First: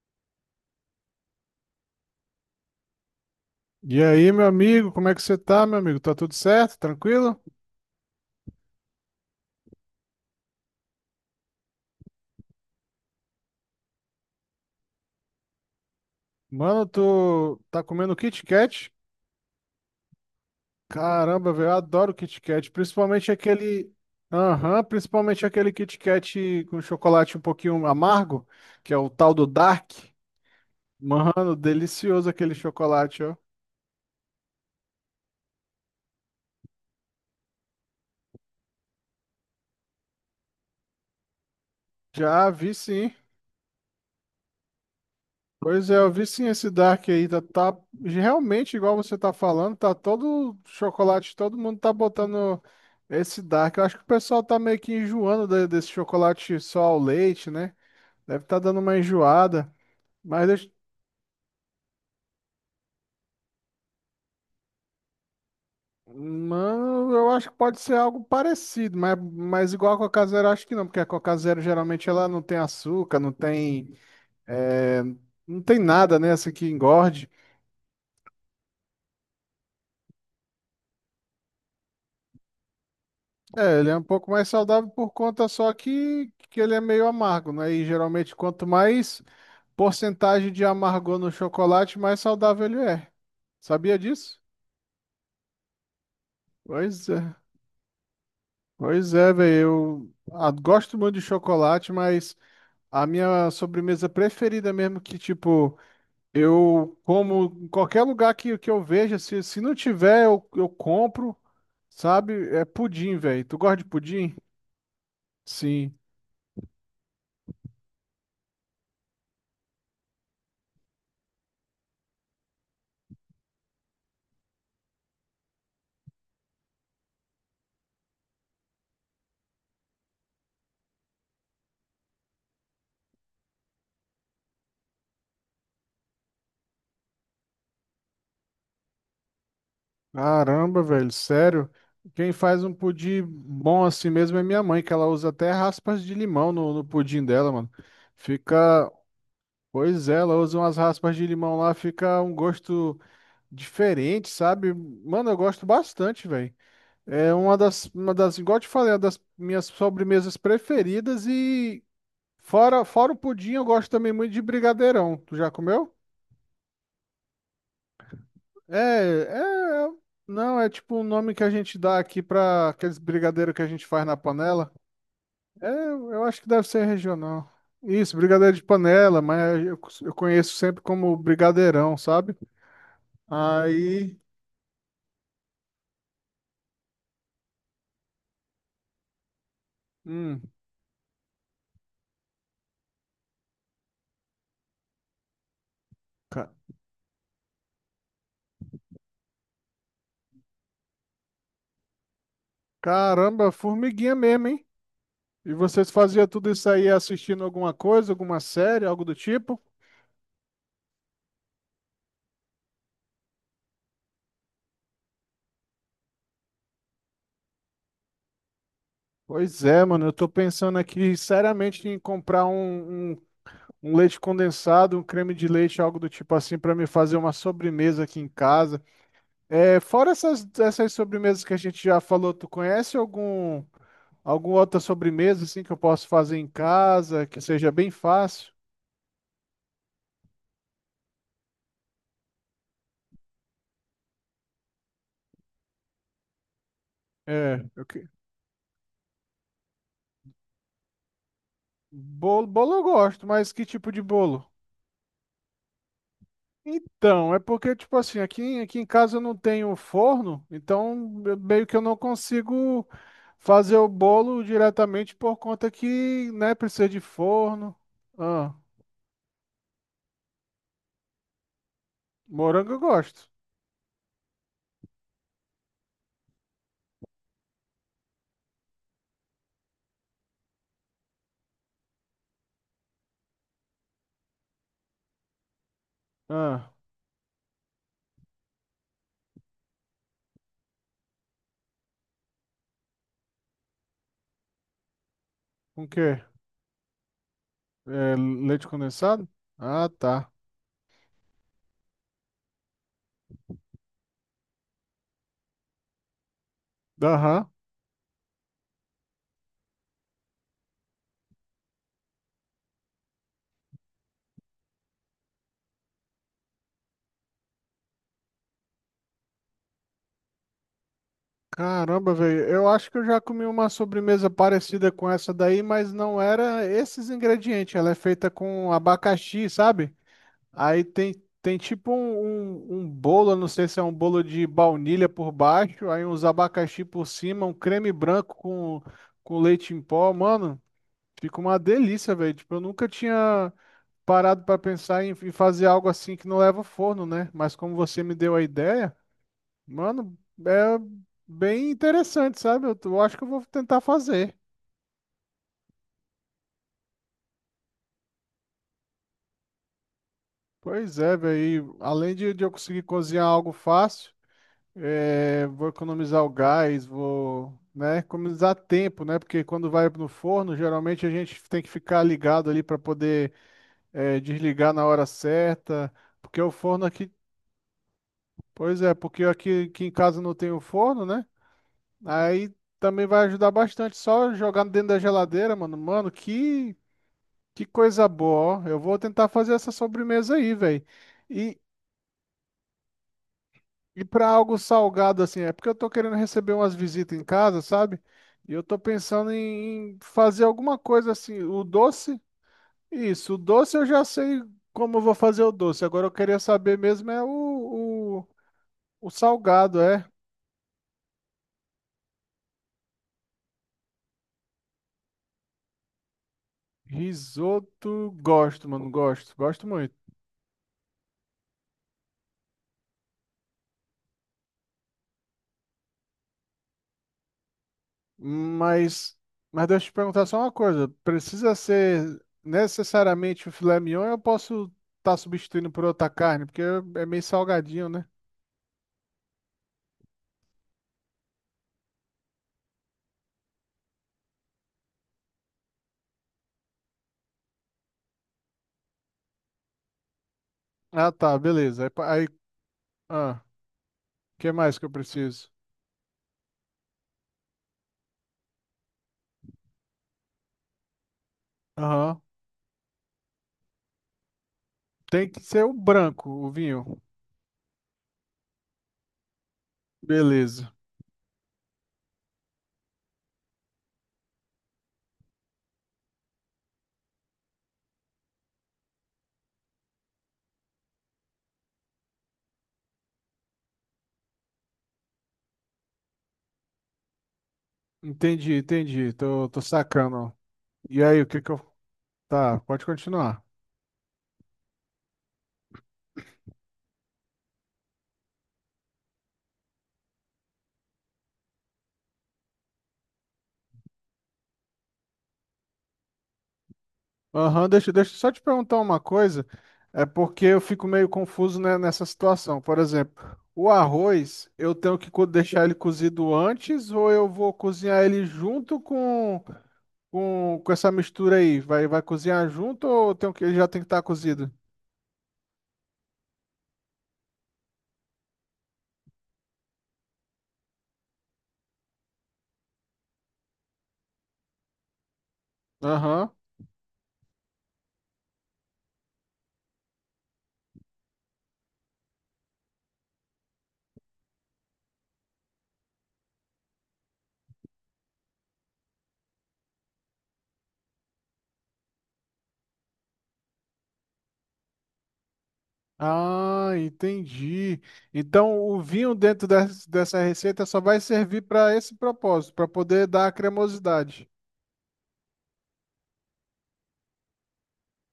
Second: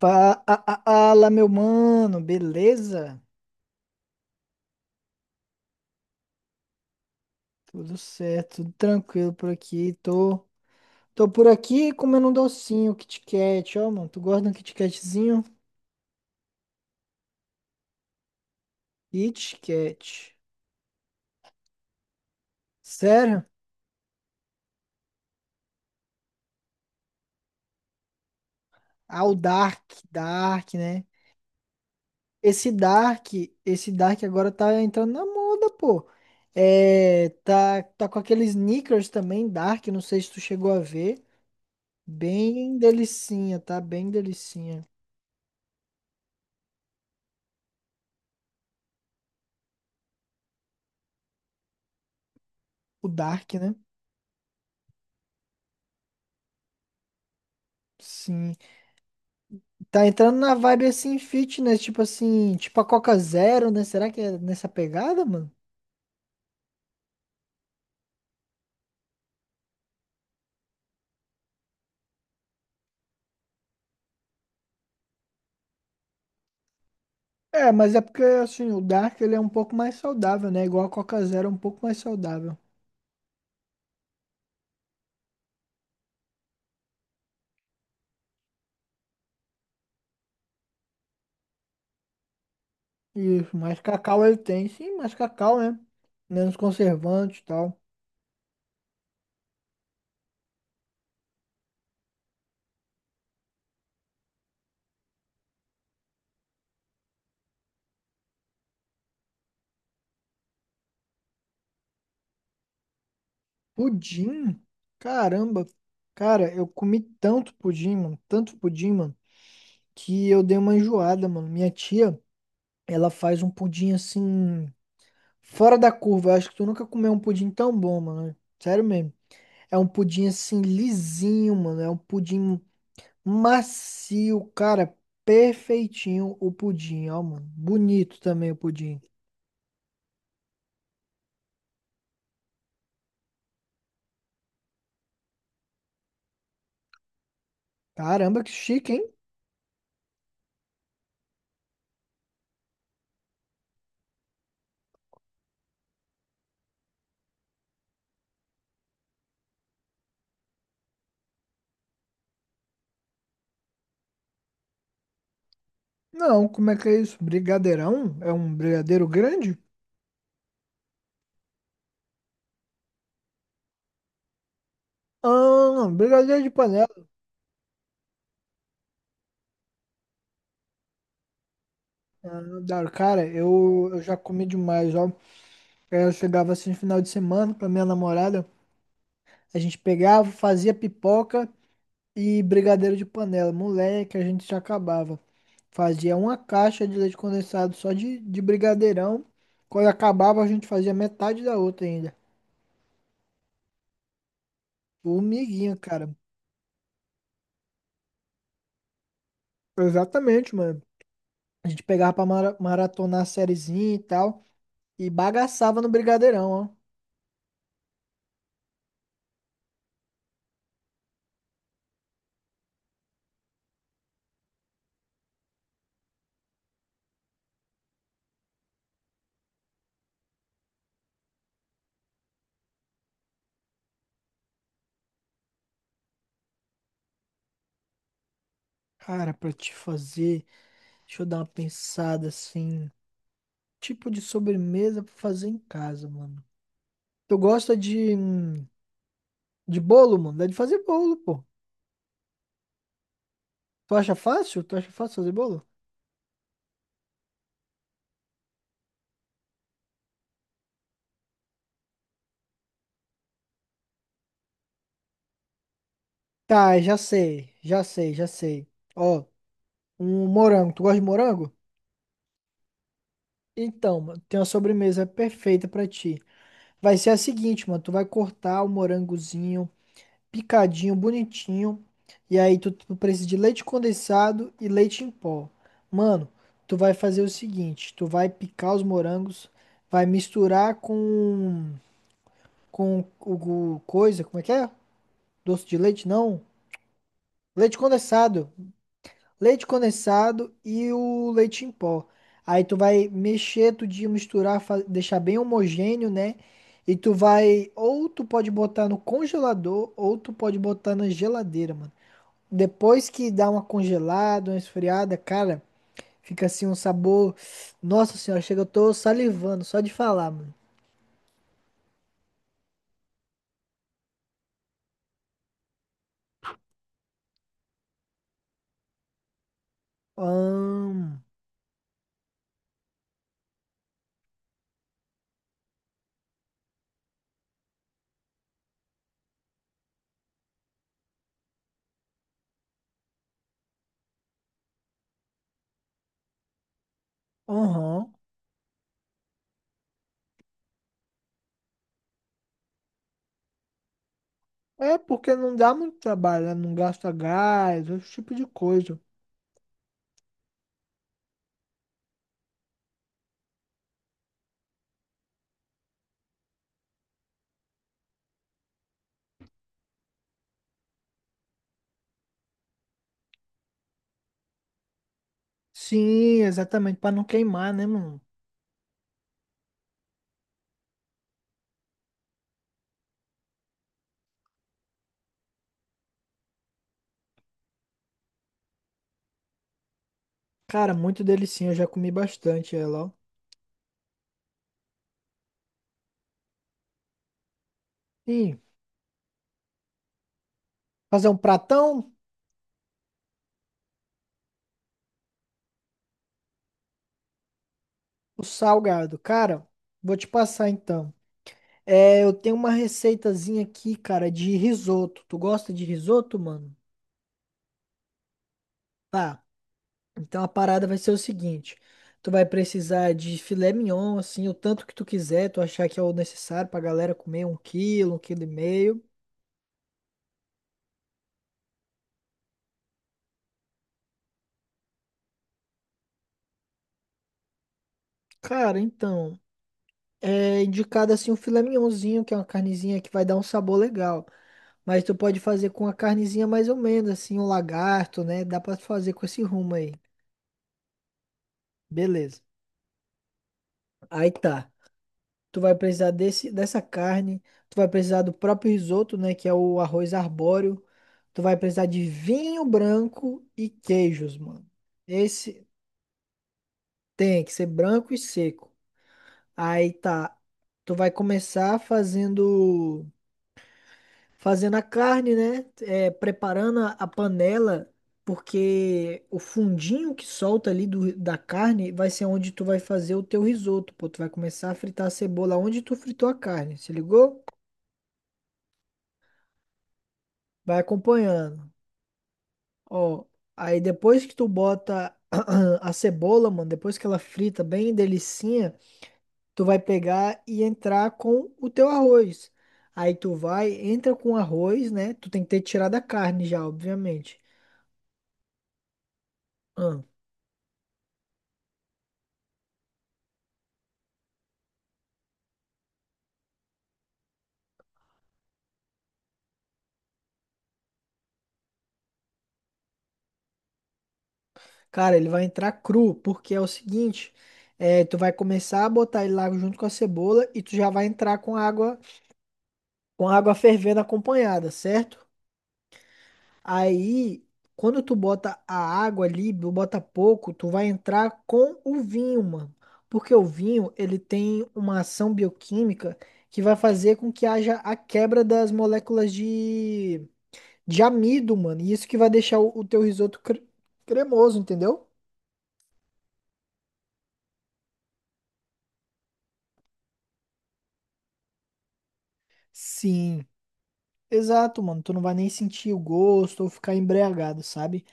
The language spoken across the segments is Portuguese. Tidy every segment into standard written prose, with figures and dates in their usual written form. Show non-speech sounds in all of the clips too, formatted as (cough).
Fala, meu mano, beleza? E aí, meu amigo, como é que você tá, meu amigo? Tá tudo certo? Tranquilo? Tudo certo, tudo tranquilo por aqui. Tô por aqui comendo um docinho, um Kit Kat. Ó, mano, tu gosta de um Kit Katzinho? Mano, tu tá comendo Kit Kat? Kit Kat. Caramba, velho, eu adoro Kit Kat, Sério? Aham, principalmente aquele Kit Kat com chocolate um pouquinho amargo, que é o Ah, o tal do Dark, Dark. Dark, né? Mano, delicioso aquele Esse chocolate, Dark, ó. esse Dark agora tá entrando na moda, pô. É, tá com aqueles sneakers também, Dark, não sei se tu chegou a ver. Já vi, Bem sim. delicinha, tá? Bem delicinha. Pois é, eu vi sim esse Dark aí, tá realmente igual você tá falando, tá todo chocolate, todo mundo tá botando O esse Dark, né? Dark. Eu acho que o pessoal tá meio que enjoando desse chocolate só ao leite, né? Deve Sim. tá dando uma enjoada. Tá entrando Mas, na deixa- vibe assim, fitness, tipo assim, tipo a Coca Zero, né? Será que é nessa pegada, mano? Mano, eu acho que pode ser algo parecido, mas, igual a Coca Zero, eu acho que não, porque a Coca Zero geralmente ela não tem açúcar, eh, não tem nada, né, assim, que engorde. É, mas é porque assim, o Dark ele é um pouco mais saudável, né? Igual a Coca Zero, é um pouco mais saudável. É, ele é um pouco mais saudável por conta só que, ele é meio amargo, né? E geralmente quanto mais porcentagem de amargor no chocolate, mais saudável ele é. Isso, mais Sabia cacau ele disso? tem, sim, mais cacau, né? Menos Pois é. conservante e tal. Pois é, velho. Eu gosto muito de chocolate, mas a minha sobremesa preferida mesmo que, tipo, eu como em qualquer lugar que, eu veja, se, não tiver, eu, compro, sabe? É pudim, velho. Tu gosta de pudim? Pudim? Caramba. Sim. Cara, eu comi tanto pudim, mano, que eu dei uma enjoada, mano. Minha tia, ela faz um pudim assim, fora da curva. Eu acho que tu nunca comeu um pudim tão bom, mano. Sério mesmo. É um pudim assim lisinho, mano. É um pudim macio, cara. Perfeitinho o pudim, ó, mano. Bonito também o pudim. Caramba, velho, sério? Quem faz um pudim bom assim mesmo é minha mãe, que ela usa até raspas de limão no, pudim dela, mano. Caramba, que chique, Fica. hein? Pois é, ela usa umas raspas de limão lá, fica um gosto diferente, sabe? Mano, eu gosto bastante, velho. É uma das, igual eu te falei, é uma das minhas sobremesas preferidas e fora, o pudim, eu gosto também muito de brigadeirão. Tu já comeu? Não, como é que é isso? Brigadeirão? É um É, brigadeiro grande? é, não, é tipo um nome que a gente dá aqui pra aqueles brigadeiro que a gente faz na panela. É, Ah, eu brigadeiro acho que de deve ser panela. regional. Isso, brigadeiro de panela, mas eu, conheço sempre como brigadeirão, sabe? Não dá. Cara, eu já Aí, comi demais, ó. Eu chegava assim no final de semana com a minha namorada. A gente pegava, hum, fazia pipoca e brigadeiro de panela. Moleque, a gente já acabava. Fazia uma ca- caixa de leite condensado só de brigadeirão. Quando acabava, a gente fazia metade da outra ainda. caramba, formiguinha mesmo, hein? E Formiguinha, vocês cara. faziam tudo isso aí assistindo alguma coisa, alguma série, algo do tipo? Exatamente, mano. A gente pegava pra maratonar a sériezinha e tal. E bagaçava no brigadeirão, ó. Pois é, mano, eu tô pensando aqui seriamente em comprar um, leite condensado, um creme de leite, algo do tipo assim, para me fazer uma sobremesa aqui em casa. É, fora essas, sobremesas que a gente já falou, tu conhece alguma outra sobremesa assim que eu posso fazer em casa, que seja bem fácil? Cara, pra te fazer, deixa eu dar uma pensada assim. Tipo de sobremesa pra fazer em casa, mano. Tu É, gosta de bolo, mano? Dá de fazer bolo, pô. bolo, eu gosto, mas que tipo Tu de acha bolo? fácil? Tu acha fácil fazer bolo? Então, é porque, tipo assim, aqui, em casa eu não tenho forno, então meio que eu não consigo fazer o bolo diretamente por conta que, né, Tá, precisa já de sei, forno. já sei, já Ah, sei. Ó, um morango. Tu gosta de morango? morango eu gosto. Então, mano, tem uma sobremesa perfeita pra ti. Vai ser a seguinte, mano. Tu vai cortar o morangozinho, picadinho, bonitinho. E aí tu precisa de leite condensado e leite em pó. Mano, Ah, tu vai fazer o seguinte. Tu vai picar os morangos, vai misturar com o coisa, como é que é? Doce de com o leite? quê? Não. Leite É, condensado. leite condensado? Leite Ah, tá. condensado e o leite em pó. Aí tu vai mexer tudinho, misturar, deixar bem homogêneo, né? E tu Aham. vai, ou tu pode botar no congelador, ou tu pode botar na geladeira, mano. Depois que dá uma congelada, uma esfriada, cara, fica assim um sabor. Nossa senhora, chega, eu tô salivando só de falar, mano. Caramba, velho, eu acho que eu já comi uma sobremesa parecida com essa daí, mas não era esses ingredientes. Ela é feita com abacaxi, sabe? Aí Ahn. tem, tipo um, bolo, eu não sei se é um bolo de baunilha por baixo, aí uns abacaxi por cima, um creme branco com, leite em pó. Mano, fica uma delícia, velho. Tipo, eu nunca tinha parado pra pensar em, fazer algo assim que não leva ao forno, né? Mas como você Aham. me deu a ideia, mano, é bem interessante, sabe? Eu acho que eu vou tentar fazer. É porque não dá muito trabalho, né? Não gasta gás, esse tipo de coisa. Pois é, velho. E além de, eu conseguir cozinhar algo fácil. É, vou economizar o gás, vou, né, economizar tempo, né? Porque quando vai no forno, geralmente a gente tem que ficar ligado ali para poder desligar na hora certa, Sim, porque o forno exatamente, aqui, para não queimar, né, mano? pois é, porque aqui, em casa não tem o forno, né? Aí também vai ajudar bastante, só jogar dentro da geladeira, mano. Mano, que coisa boa, ó. Eu vou tentar fazer essa sobremesa aí, velho. Cara, muito delicinha, eu já comi bastante ela, ó. E para algo salgado assim, é porque eu tô querendo receber umas visitas em casa, sabe? E Sim, eu tô pensando em fazer alguma coisa fazer um assim, pratão? Isso, o doce eu já sei como eu vou fazer o doce. Agora eu queria saber mesmo é o, o, O salgado. Cara, salgado, é. vou te passar então. É, eu tenho uma receitazinha aqui, cara, de risoto. Tu gosta de risoto, mano? Risoto, gosto, mano, gosto, Tá. gosto muito. Então a parada vai ser o seguinte. Tu vai precisar de filé mignon, assim, o tanto que tu quiser, tu achar que é o necessário pra galera comer um quilo e meio. Mas, mas deixa eu te perguntar só uma coisa, precisa ser necessariamente o filé mignon ou eu posso estar substituindo por outra carne? Porque é meio salgadinho, né? Cara, então, é indicado assim o filé mignonzinho, que é uma carnezinha que vai dar um sabor legal. Mas tu pode fazer com a carnezinha mais ou menos, assim, um lagarto, né? Dá pra fazer com esse rumo aí. Ah, tá, beleza. Aí, Beleza. ah, Aí o que tá. mais que eu preciso? Tu vai precisar dessa carne. Tu vai precisar do próprio risoto, né? Que é o arroz arbóreo. Tu vai precisar de Aham. vinho branco e queijos, mano. Tem que ser Esse o branco, o vinho. tem que ser branco e seco. Aí tá. Beleza. Tu vai começar fazendo. Fazendo a carne, né? É, preparando a panela, porque o fundinho que solta ali do, da carne vai ser onde tu vai fazer o teu risoto, pô. Tu vai começar a fritar a cebola onde tu fritou a carne, se ligou? Entendi, entendi. Tô, tô sacando. Vai E aí, o que que eu. acompanhando. Tá, pode Ó, continuar. aí depois que tu bota (clears throat) a cebola, mano, depois que ela frita bem delicinha, tu vai pegar e entrar com o teu arroz. Aí tu vai, entra com o arroz, né? Tu tem que ter tirado a carne já, obviamente. Aham, deixa, eu só te perguntar uma coisa. É porque eu fico meio confuso, né, nessa situação. Por exemplo, o arroz, eu tenho que deixar ele cozido antes ou eu vou cozinhar ele junto com, essa mistura aí? Vai, vai cozinhar junto ou eu ele já tem que estar cozido? Cara, ele vai entrar cru, porque é o seguinte, é, tu vai começar a botar ele lá junto com a cebola e tu já vai entrar com água fervendo acompanhada, certo? Aham. Aí, quando tu bota a água ali, tu bota pouco, tu vai entrar com o vinho, mano. Porque o vinho, ele tem uma ação bioquímica que vai fazer com que haja a quebra das moléculas de amido, mano. E isso que vai deixar o teu risoto cremoso, entendeu? Ah, entendi. Então, o vinho dentro dessa receita só vai servir para esse propósito, para poder dar a Sim. cremosidade. Exato, mano. Tu não vai nem sentir o gosto ou ficar embriagado, sabe?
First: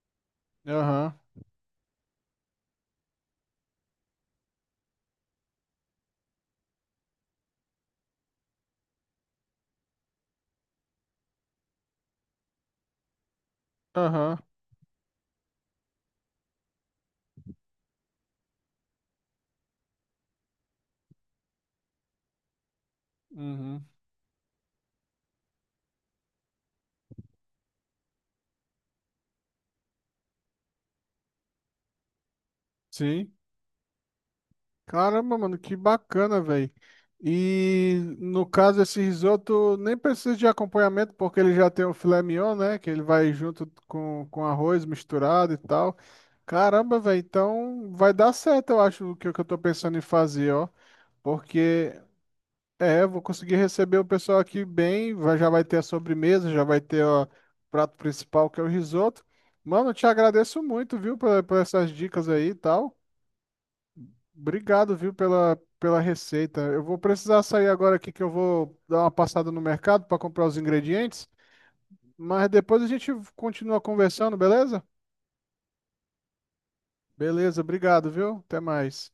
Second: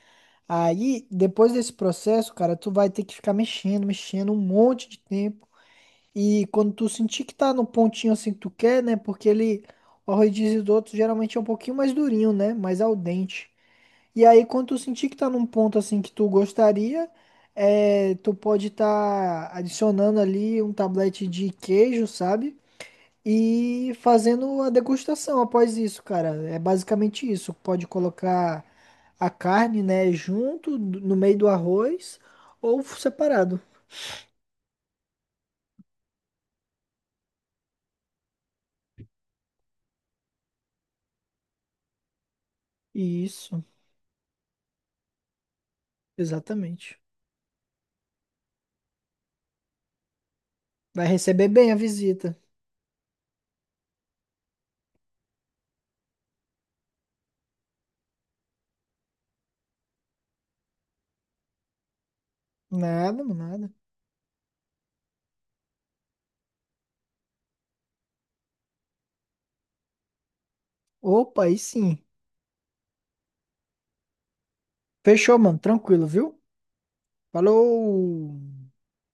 Aí, Aham, depois desse processo, cara, tu vai ter que ficar mexendo, mexendo um monte de tempo. E quando tu sentir que tá no pontinho assim que tu quer, né? Porque ele, o arroz de risoto geralmente é um pouquinho mais durinho, né? Mais al dente. E aham, aí, quando tu sentir que tá num ponto assim que tu gostaria, é, tu pode estar adicionando ali um tablete de queijo, sabe? uhum, E fazendo a degustação após isso, cara. É basicamente isso. Pode colocar a carne, né, no meio do arroz ou sim. separado. Caramba, mano, que bacana, velho. E no caso, esse risoto nem precisa de acompanhamento, porque ele já tem o filé mignon, né? Que ele vai Isso, junto com, arroz misturado e tal. exatamente. Caramba, velho, então vai dar certo, eu acho, o que, eu tô pensando em fazer, ó. Vai receber bem a Porque visita. É, eu vou conseguir receber o pessoal aqui bem. Já vai ter a sobremesa, já vai ter, ó, o prato principal, que é o risoto. Mano, eu te agradeço muito, viu, por, essas dicas aí e tal. Nada, mano, nada. Obrigado, viu, pela, receita. Eu vou precisar sair agora aqui que eu vou dar uma passada no mercado para comprar os ingredientes. Opa, aí sim. Mas depois a gente continua conversando, beleza? Fechou, mano. Tranquilo, viu? Beleza, Falou! obrigado, viu? Até mais.